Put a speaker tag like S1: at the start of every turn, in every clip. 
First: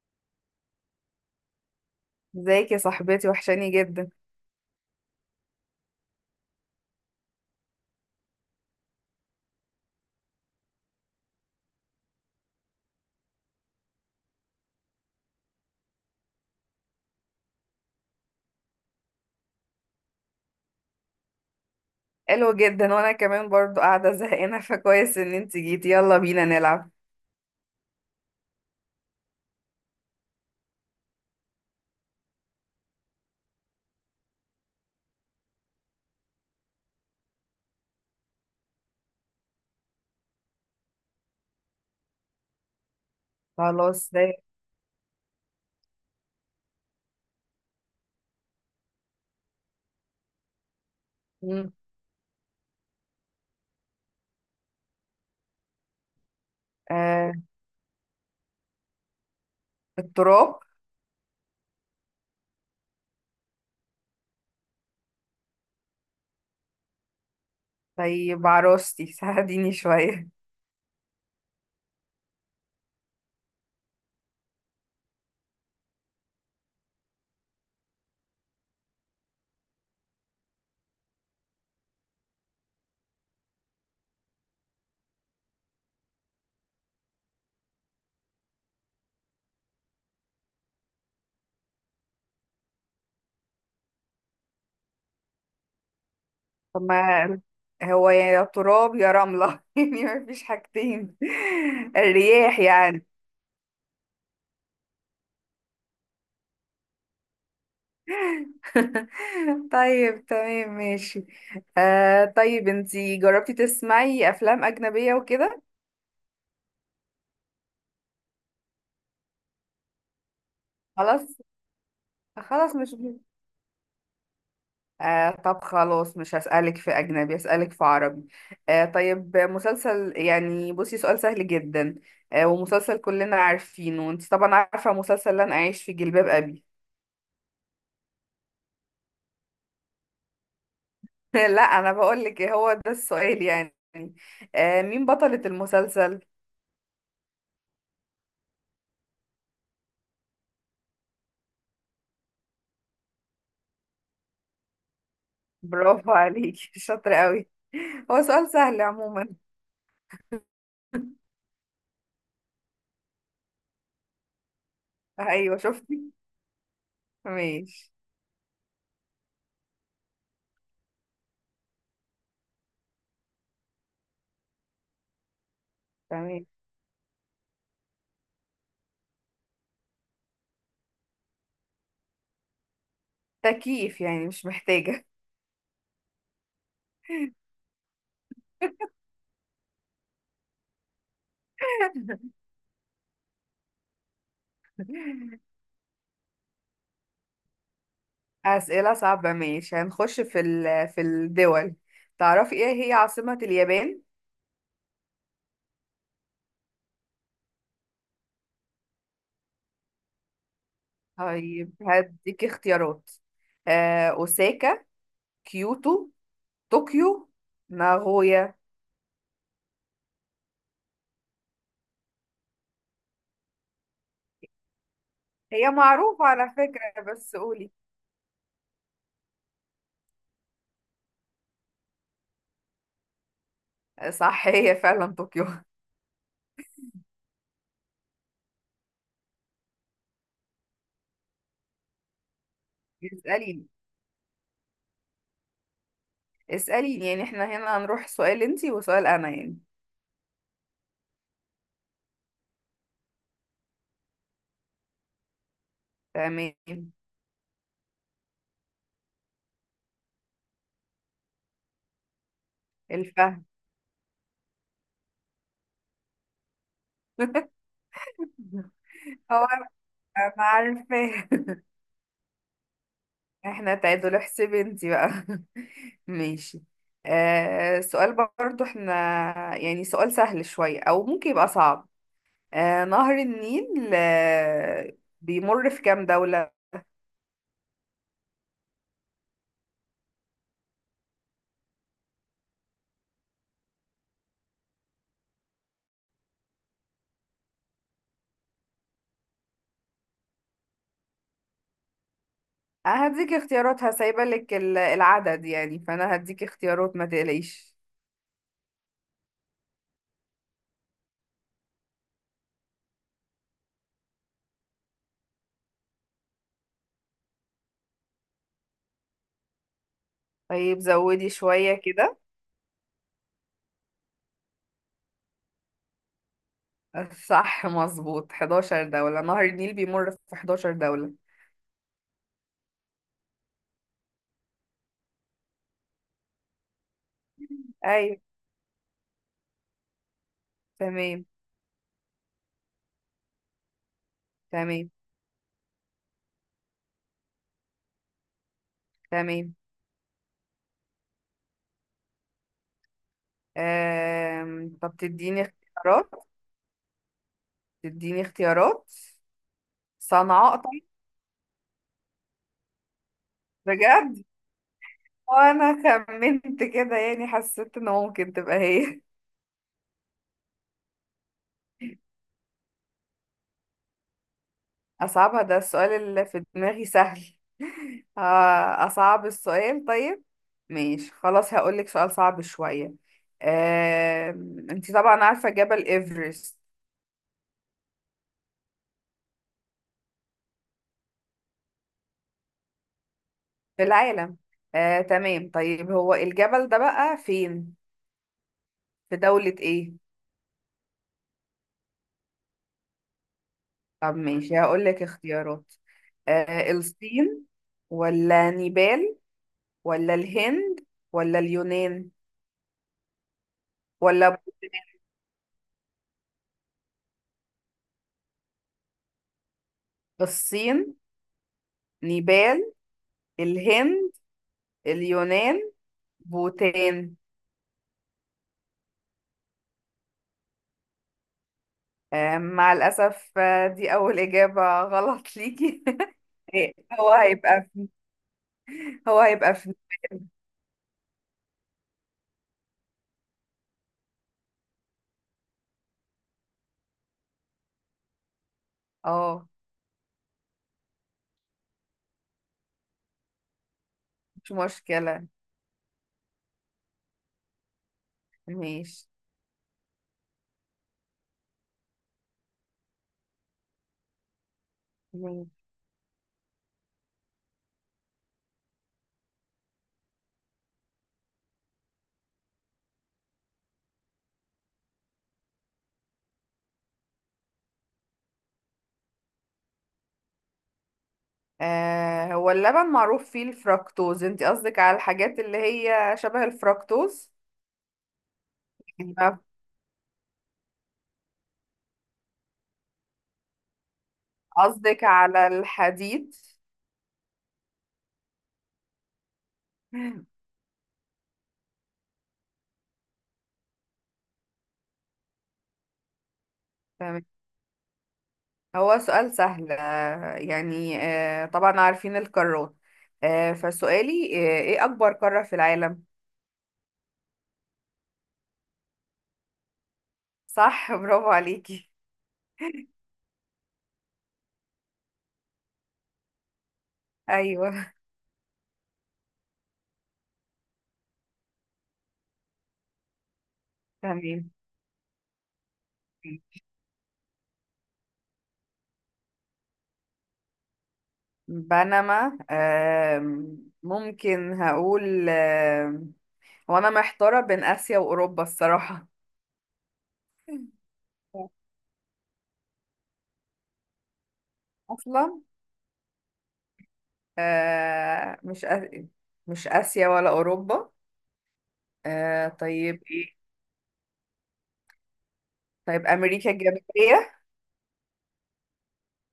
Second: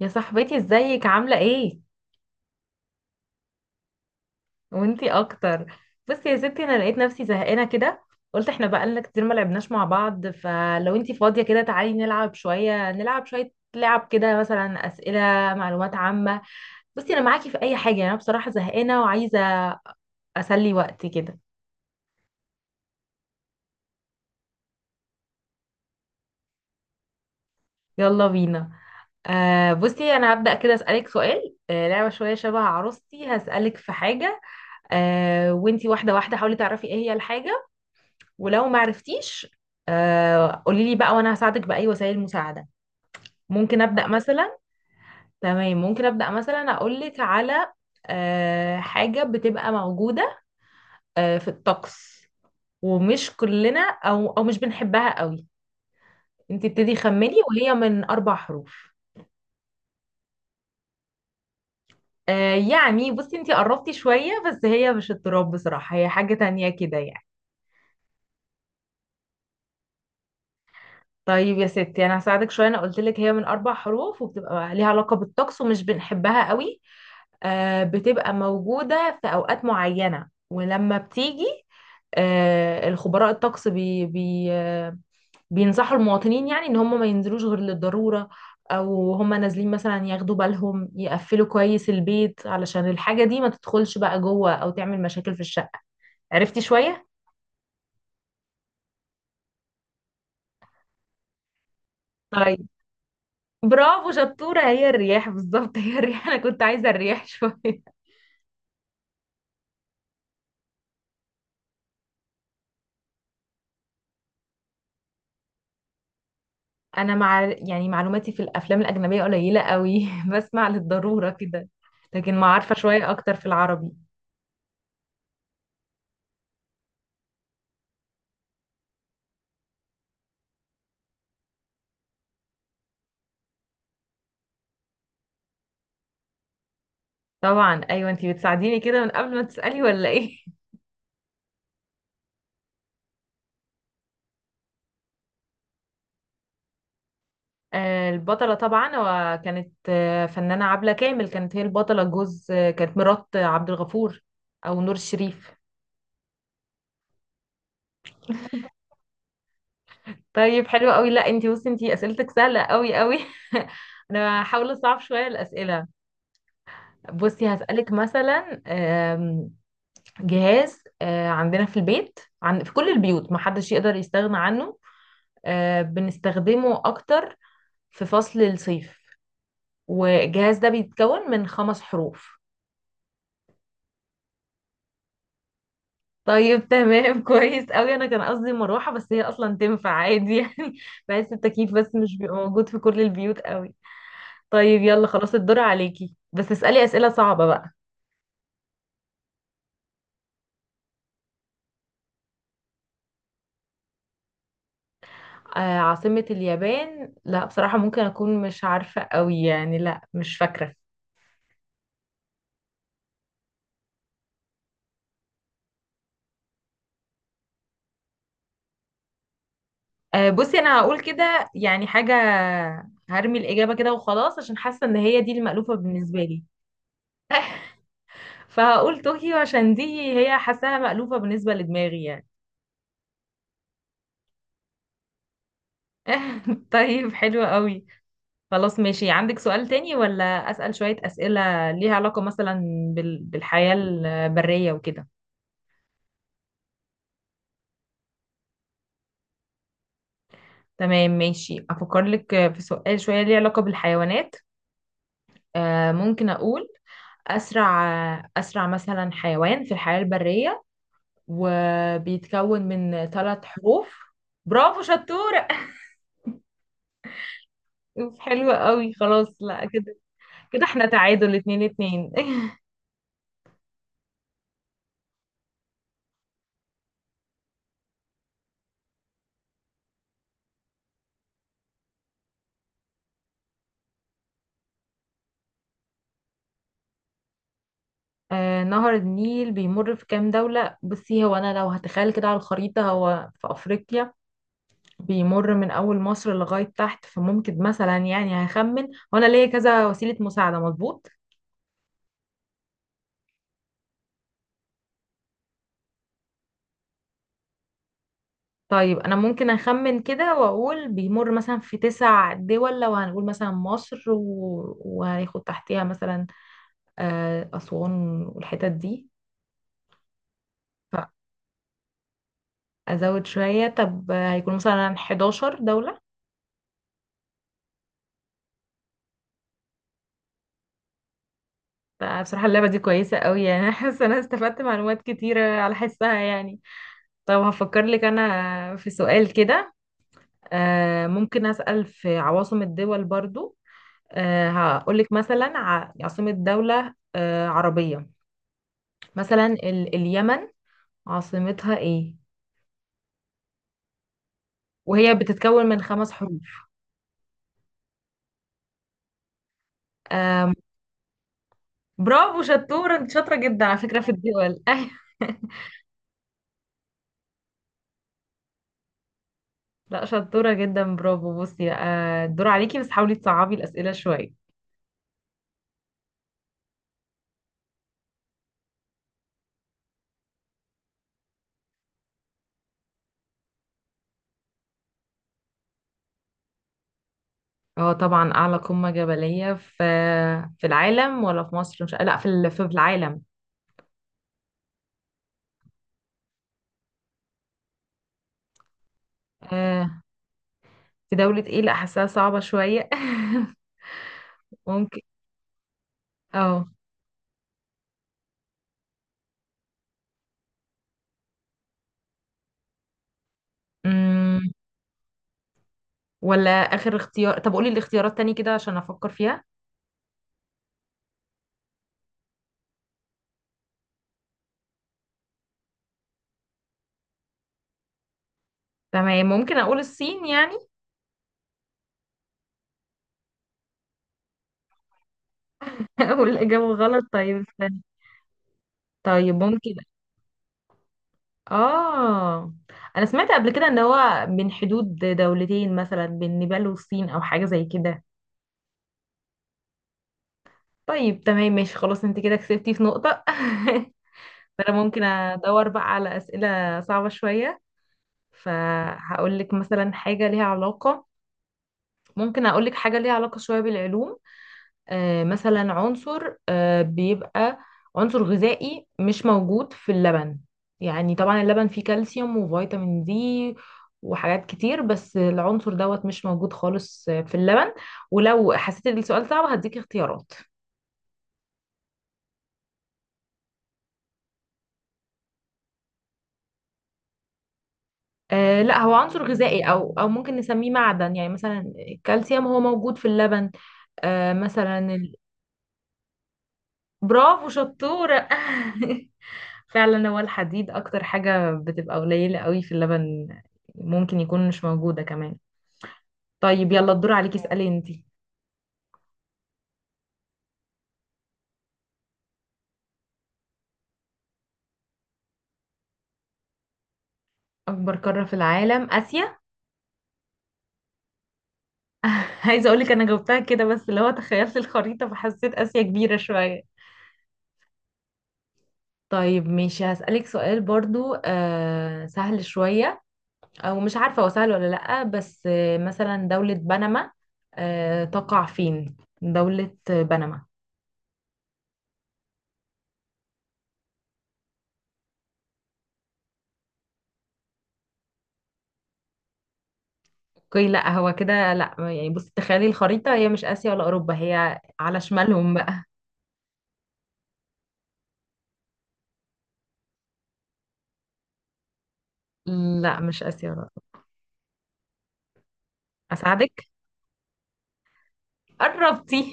S1: يا صاحبتي ازيك عاملة ايه؟
S2: ازيك يا صاحبتي؟ وحشاني جدا.
S1: وانتي اكتر. بصي يا ستي انا لقيت نفسي زهقانة كده. قلت احنا بقالنا كتير ما لعبناش مع بعض، فلو انتي فاضية كده تعالي نلعب شوية، نلعب شوية لعب كده مثلا اسئلة معلومات عامة. بصي انا معاكي في اي حاجة، انا بصراحة زهقانة وعايزة اسلي وقتي كده.
S2: حلو جدا، وانا كمان برضو قاعده زهقانه، فكويس ان انت جيتي. يلا بينا نلعب.
S1: يلا بينا. بصي انا هبدأ كده اسألك سؤال، لعبة شوية شبه عروستي، هسألك في حاجة وانتي واحدة واحدة حاولي تعرفي ايه هي الحاجة، ولو ما عرفتيش قولي لي بقى وانا هساعدك باي وسائل المساعده. ممكن ابدا
S2: خلاص ده.
S1: مثلا. تمام، ممكن ابدا مثلا اقول لك على حاجه بتبقى موجوده في
S2: مم.
S1: الطقس، ومش كلنا او مش بنحبها قوي. انت ابتدي
S2: آه
S1: خمني، وهي من اربع حروف.
S2: التراب.
S1: يعني بصي انت قربتي شويه، بس هي مش التراب بصراحه، هي حاجه تانية كده يعني.
S2: طيب عروستي، ساعديني شويه.
S1: طيب يا ستي انا هساعدك شويه، انا قلت لك هي من اربع حروف وبتبقى ليها علاقه بالطقس ومش بنحبها قوي. بتبقى موجودة في أوقات معينة ولما بتيجي، الخبراء الطقس بي بي آه، بينصحوا المواطنين يعني ان هم ما ينزلوش غير للضرورة، او هم نازلين مثلا ياخدوا بالهم يقفلوا كويس البيت علشان الحاجة دي ما تدخلش بقى جوه او تعمل مشاكل في الشقة. عرفتي
S2: طب
S1: شوية؟
S2: ما هو، يا تراب يا رمله، يعني ما فيش حاجتين. الرياح
S1: طيب
S2: يعني.
S1: برافو شطورة، هي الرياح بالظبط، هي الرياح. انا كنت عايزة الرياح شوية.
S2: طيب، تمام، ماشي. طيب، انتي جربتي تسمعي افلام اجنبيه وكده؟
S1: انا مع يعني معلوماتي في الافلام الاجنبيه قليله قوي، بسمع للضروره
S2: خلاص.
S1: كده، لكن ما عارفه
S2: خلاص مش
S1: شويه اكتر في العربي.
S2: طب خلاص، مش هسألك في أجنبي، هسألك في عربي. طيب، مسلسل، يعني بصي سؤال سهل جدا. ومسلسل كلنا عارفينه، وانت طبعا عارفة مسلسل لن أعيش في جلباب أبي.
S1: طبعا ايوه، انتي بتساعديني كده من قبل ما تسالي ولا ايه؟
S2: لا، أنا بقولك إيه هو ده السؤال يعني. مين بطلة المسلسل؟
S1: البطله طبعا، وكانت فنانه عبله كامل كانت هي البطله، جوز كانت مرات عبد الغفور او نور الشريف.
S2: برافو عليكي. شاطرة قوي. هو سؤال سهل عموما.
S1: طيب حلو قوي، لا انتي بصي انتي اسئلتك سهله قوي قوي. انا هحاول اصعب شويه
S2: أيوة،
S1: الاسئله.
S2: شفتي؟
S1: بصي
S2: ماشي.
S1: هسالك مثلا جهاز عندنا في البيت في كل البيوت ما حدش يقدر يستغنى عنه،
S2: تمام.
S1: بنستخدمه اكتر في فصل الصيف، والجهاز ده بيتكون من خمس حروف.
S2: تكييف، يعني مش محتاجة.
S1: طيب تمام، كويس قوي، انا كان قصدي مروحة، بس هي اصلا تنفع عادي يعني، بحس التكييف بس مش بيبقى موجود في كل البيوت قوي. طيب يلا خلاص الدور عليكي، بس اسألي أسئلة صعبة بقى.
S2: أسئلة صعبة، ماشي، هنخش في الدول. تعرفي ايه هي عاصمة اليابان؟
S1: عاصمة اليابان، لا بصراحة ممكن أكون مش عارفة قوي يعني، لا مش فاكرة.
S2: طيب، هديكي اختيارات. أوساكا، كيوتو، طوكيو، ناغويا.
S1: بصي انا هقول كده يعني حاجه، هرمي الاجابه كده وخلاص، عشان حاسه ان هي دي
S2: هي
S1: المألوفه بالنسبه
S2: معروفة
S1: لي.
S2: على فكرة، بس قولي.
S1: فهقول طوكيو، عشان دي هي حاساها مألوفه بالنسبه لدماغي يعني.
S2: صح، هي فعلا طوكيو.
S1: طيب حلو قوي، خلاص ماشي، عندك سؤال تاني ولا اسأل شويه اسئله ليها علاقه مثلا
S2: اسأليني
S1: بالحياه البريه وكده؟
S2: اسأليني، يعني احنا هنا هنروح سؤال انتي وسؤال أنا يعني.
S1: تمام ماشي، افكر لك في سؤال شويه ليه علاقه بالحيوانات. ممكن
S2: تمام.
S1: اقول اسرع، اسرع مثلا حيوان في الحياه البريه، وبيتكون من
S2: الفهم.
S1: ثلاث حروف. برافو شطورة، أوف، حلوة قوي خلاص
S2: هو
S1: لا
S2: أنا
S1: كده. كده احنا
S2: عارفاه.
S1: تعادل اتنين اتنين.
S2: احنا تعادل، احسبي انتي بقى. ماشي. سؤال برضو احنا، يعني سؤال سهل شوية أو ممكن يبقى صعب. نهر النيل بيمر في كام دولة؟
S1: نهر النيل بيمر في كام دولة؟ بصي هو أنا لو هتخيل كده على الخريطة، هو في أفريقيا بيمر من أول مصر لغاية تحت، فممكن مثلا يعني هخمن، وأنا ليا كذا وسيلة مساعدة مظبوط.
S2: هديك اختيارات، هسايبة لك العدد، يعني فأنا هديك اختيارات، ما تقلقيش.
S1: طيب أنا ممكن أخمن كده وأقول بيمر مثلا في تسع دول، لو هنقول مثلا مصر و... وهياخد تحتها مثلا أسوان والحتت دي.
S2: طيب، زودي شوية كده.
S1: فأزود شوية، طب هيكون مثلا 11 دولة.
S2: صح، مظبوط، 11 دولة، نهر النيل بيمر في 11 دولة.
S1: بصراحة اللعبة دي كويسة قوي يعني، أنا حاسة أنا استفدت معلومات كتيرة على حسها يعني. طب هفكر لك
S2: أيوة.
S1: أنا في سؤال كده.
S2: تمام،
S1: ممكن أسأل في عواصم الدول برضو.
S2: تمام،
S1: هقولك مثلا عاصمة دولة عربية، مثلا
S2: تمام.
S1: اليمن عاصمتها إيه،
S2: طب
S1: وهي
S2: تديني
S1: بتتكون من خمس
S2: اختيارات.
S1: حروف.
S2: تديني اختيارات.
S1: آه،
S2: صنعاء.
S1: برافو شطورة، انت شاطرة جدا على فكرة في
S2: بجد.
S1: الدول، ايوه.
S2: وانا خمنت كده، يعني حسيت ان ممكن تبقى هي.
S1: لا شطورة جدا، برافو بصي، الدور عليكي، بس حاولي تصعبي الأسئلة شوية.
S2: اصعبها؟ ده السؤال اللي في دماغي سهل. اصعب السؤال. طيب، ماشي، خلاص، هقولك سؤال صعب شوية. آه، انتي طبعا عارفة جبل ايفرست.
S1: اه طبعا أعلى قمة جبلية في في العالم، ولا في مصر؟ مش لا في في العالم.
S2: في العالم. تمام، طيب، هو الجبل ده بقى فين؟ في دولة ايه؟
S1: آه، في دولة ايه؟ لا حاساها صعبة شوية.
S2: طب، ماشي،
S1: ممكن.
S2: هقولك اختيارات.
S1: اه.
S2: الصين، ولا نيبال؟ ولا الهند؟ ولا اليونان؟ ولا
S1: أمم، ولا آخر اختيار، طب قولي الاختيارات تاني كده عشان أفكر فيها.
S2: الصين، نيبال، الهند، اليونان، بوتان.
S1: تمام، ممكن أقول الصين يعني.
S2: مع الأسف، دي أول إجابة غلط ليكي.
S1: والإجابة غلط،
S2: هو
S1: طيب
S2: هيبقى
S1: استني.
S2: في هو
S1: طيب
S2: هيبقى
S1: ممكن.
S2: في نيبال.
S1: اه، انا سمعت قبل كده ان هو من حدود دولتين، مثلا بين نيبال والصين او حاجه زي كده.
S2: اه.
S1: طيب تمام ماشي خلاص، انت كده كسبتي في نقطه،
S2: مش
S1: فانا ممكن
S2: مشكلة.
S1: ادور بقى على اسئله صعبه شويه.
S2: ماشي.
S1: فهقول لك مثلا حاجه ليها علاقه، ممكن اقول لك حاجه ليها علاقه شويه بالعلوم.
S2: ماشي.
S1: مثلا عنصر بيبقى عنصر غذائي مش موجود في اللبن، يعني طبعا اللبن فيه كالسيوم وفيتامين دي وحاجات كتير، بس العنصر دوت مش موجود خالص في اللبن، ولو حسيت ان السؤال صعب هديك اختيارات.
S2: هو اللبن معروف فيه الفركتوز، انت قصدك على الحاجات اللي هي شبه الفركتوز؟
S1: آه لا، هو عنصر
S2: يبقى
S1: غذائي او ممكن نسميه معدن، يعني مثلا الكالسيوم هو موجود في اللبن. آه مثلا
S2: قصدك على الحديد؟
S1: برافو شطورة، فعلا هو الحديد اكتر حاجة بتبقى قليلة قوي في اللبن، ممكن يكون مش موجودة كمان. طيب يلا الدور
S2: تمام.
S1: عليكي، اسألي انتي.
S2: هو سؤال سهل، يعني، طبعا عارفين القارات. فسؤالي، ايه اكبر قارة في العالم؟
S1: اكبر قارة في العالم اسيا.
S2: صح. برافو عليكي.
S1: عايزة اقولك انا جاوبتها كده، بس اللي هو تخيلت الخريطة فحسيت اسيا كبيرة شوية.
S2: ايوه.
S1: طيب ماشي، هسألك سؤال برضو آه سهل شوية، او مش عارفة هو
S2: تمام.
S1: سهل ولا لأ، بس آه مثلا دولة بنما تقع فين، دولة بنما؟
S2: بنما، ممكن هقول، هو انا محتارة بين اسيا واوروبا الصراحة.
S1: اوكي لا، هو كده لا يعني، بصي تخيلي الخريطة، هي مش آسيا ولا أوروبا، هي على
S2: اصلا،
S1: شمالهم بقى.
S2: آه، مش آ- مش اسيا ولا اوروبا.
S1: لا
S2: طيب
S1: مش
S2: ايه؟
S1: آسيا ولا أوروبا.
S2: طيب، امريكا
S1: أساعدك،
S2: الجنوبية؟
S1: قربتي.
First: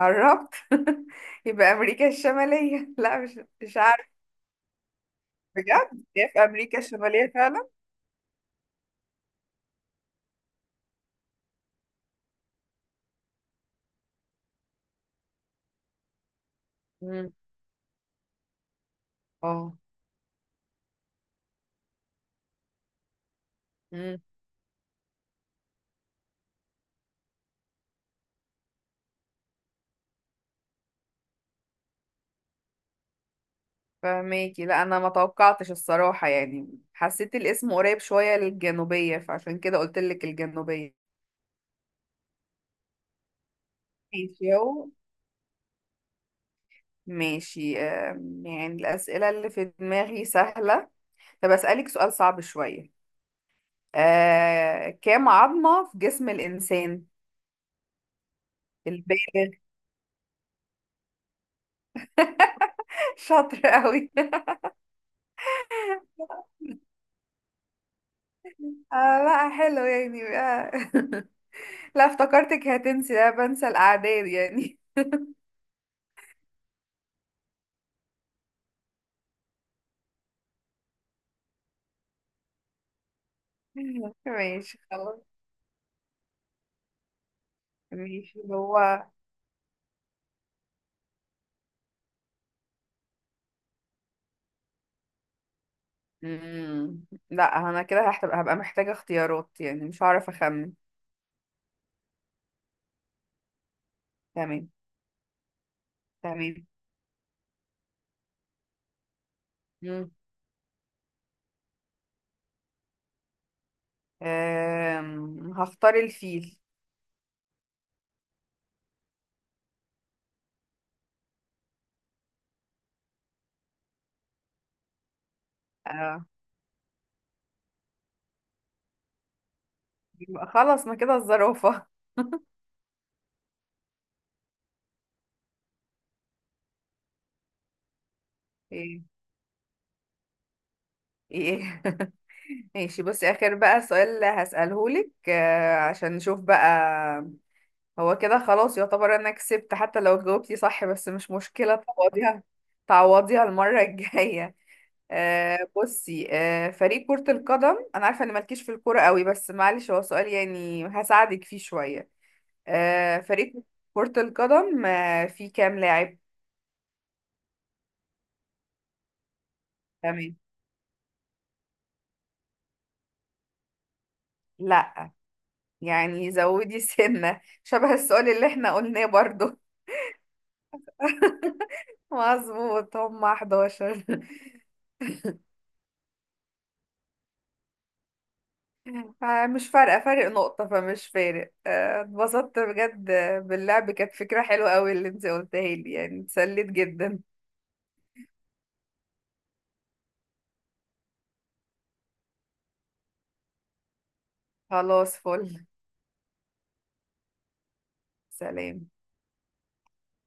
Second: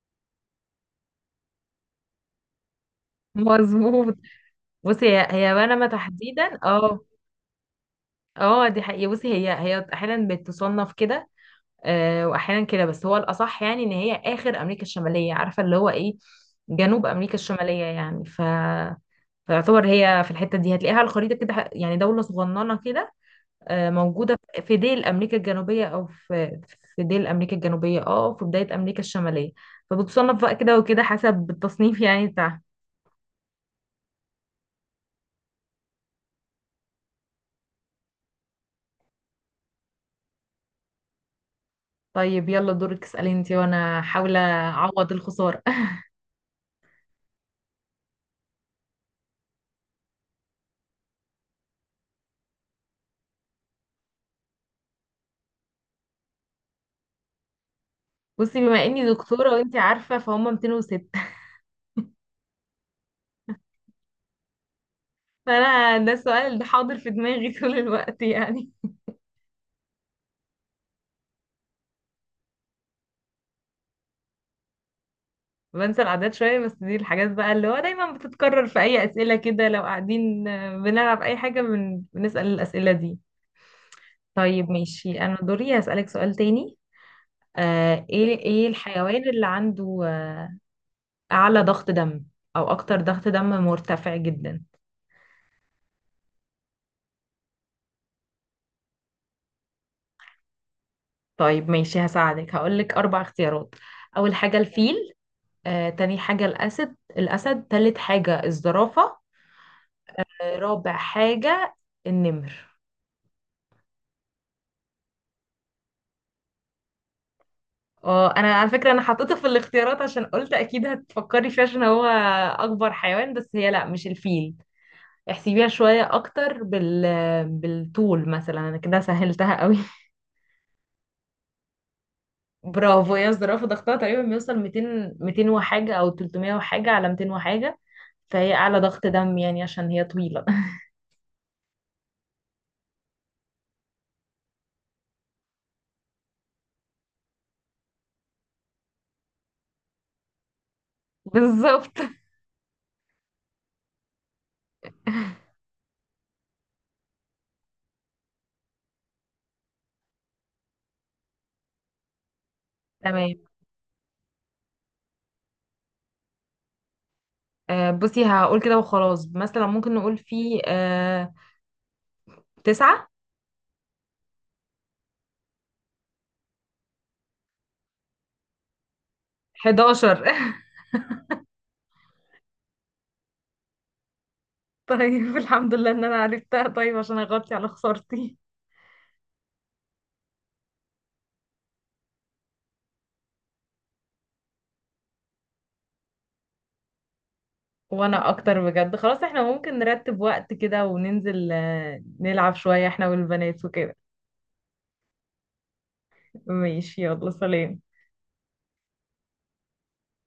S2: قربت. يبقى امريكا الشمالية. لا، مش عارف.
S1: مظبوط، بصي هي بنما
S2: بجد؟ هي في
S1: تحديدا
S2: امريكا
S1: اه.
S2: الشمالية فعلا؟
S1: اه دي حقيقة، بصي هي أحيانا بتصنف كده وأحيانا كده، بس هو الأصح يعني إن هي آخر أمريكا الشمالية، عارفة اللي هو إيه، جنوب
S2: مم.
S1: أمريكا الشمالية يعني ف
S2: اه.
S1: فيعتبر هي في الحتة دي هتلاقيها على الخريطة كده يعني، دولة صغننة كده
S2: مم.
S1: موجودة في ديل أمريكا الجنوبية، أو في في ديل أمريكا الجنوبية اه، وفي بداية أمريكا الشمالية، فبتصنف بقى كده وكده حسب التصنيف يعني بتاعها.
S2: فماكي، لا، انا ما توقعتش الصراحة، يعني حسيت الاسم قريب شوية للجنوبية، فعشان كده قلت لك الجنوبية.
S1: طيب يلا دورك اسألي انتي، وانا حاولة
S2: ماشي اهو.
S1: اعوض الخسارة.
S2: ماشي، يعني الأسئلة اللي في دماغي سهلة. طب أسألك سؤال صعب شوية. كام عظمة في جسم الإنسان
S1: بصي بما اني
S2: البالغ؟
S1: دكتورة وانتي عارفة فهم 206.
S2: شاطر قوي.
S1: فانا ده السؤال ده حاضر في دماغي طول الوقت يعني.
S2: آه لا، حلو يعني. لا، افتكرتك هتنسي. لا، بنسى الأعداد يعني.
S1: بنسى الأعداد شوية، بس دي الحاجات بقى اللي هو دايما بتتكرر في أي أسئلة كده لو قاعدين بنلعب أي حاجة، بنسأل الأسئلة دي. طيب
S2: ماشي، خلاص.
S1: ماشي، أنا دوري هسألك سؤال تاني.
S2: ماشي،
S1: ايه
S2: هو...
S1: الحيوان اللي عنده اعلى ضغط دم، او اكتر ضغط دم مرتفع جدا؟
S2: مم. لا، أنا كده هبقى محتاجة اختيارات، يعني مش هعرف أخمن.
S1: طيب ماشي هساعدك، هقولك اربع اختيارات، اول حاجة
S2: تمام.
S1: الفيل، تاني حاجة
S2: تمام.
S1: الاسد، تالت حاجة الزرافة،
S2: مم.
S1: رابع حاجة النمر.
S2: هختار الفيل.
S1: اه انا على فكرة انا حطيته في الاختيارات عشان قلت اكيد هتفكري فيه، عشان هو اكبر حيوان، بس هي لا مش الفيل، احسبيها شوية
S2: آه.
S1: اكتر بالطول مثلا، انا كده سهلتها قوي.
S2: يبقى خلاص، ما كده الزرافة.
S1: برافو، هي الزرافة، ضغطها تقريبا بيوصل 200، 200 وحاجة أو 300 وحاجة على 200 وحاجة، فهي أعلى
S2: ايه؟
S1: ضغط دم يعني عشان هي طويلة.
S2: ايه؟ ماشي، بصي، آخر بقى سؤال هسأله لك، عشان نشوف بقى. هو كده خلاص، يعتبر انا كسبت حتى لو جاوبتي صح، بس مش مشكلة،
S1: بالظبط.
S2: تعوضيها. تعوضيها المرة الجاية. بصي، فريق كرة القدم، انا عارفة ان مالكيش في الكورة قوي، بس معلش، هو سؤال يعني هساعدك فيه شوية.
S1: تمام،
S2: فريق كرة القدم فيه كام لاعب؟
S1: بصي هقول كده وخلاص، مثلا ممكن نقول
S2: تمام.
S1: في تسعة.
S2: لا، يعني زودي سنة شبه السؤال اللي احنا قلناه برضو.
S1: 11.
S2: مظبوط، هم 11.
S1: طيب الحمد لله إن أنا عرفتها، طيب عشان أغطي على خسارتي.
S2: مش فارقة، فارق نقطة فمش فارق، اتبسطت بجد باللعب. كانت فكرة حلوة قوي اللي انت قلتها لي، يعني اتسليت جدا.
S1: وأنا أكتر بجد، خلاص احنا ممكن نرتب وقت كده وننزل نلعب شوية احنا والبنات وكده.
S2: خلاص، فل.
S1: ماشي، يلا سلام.
S2: سلام.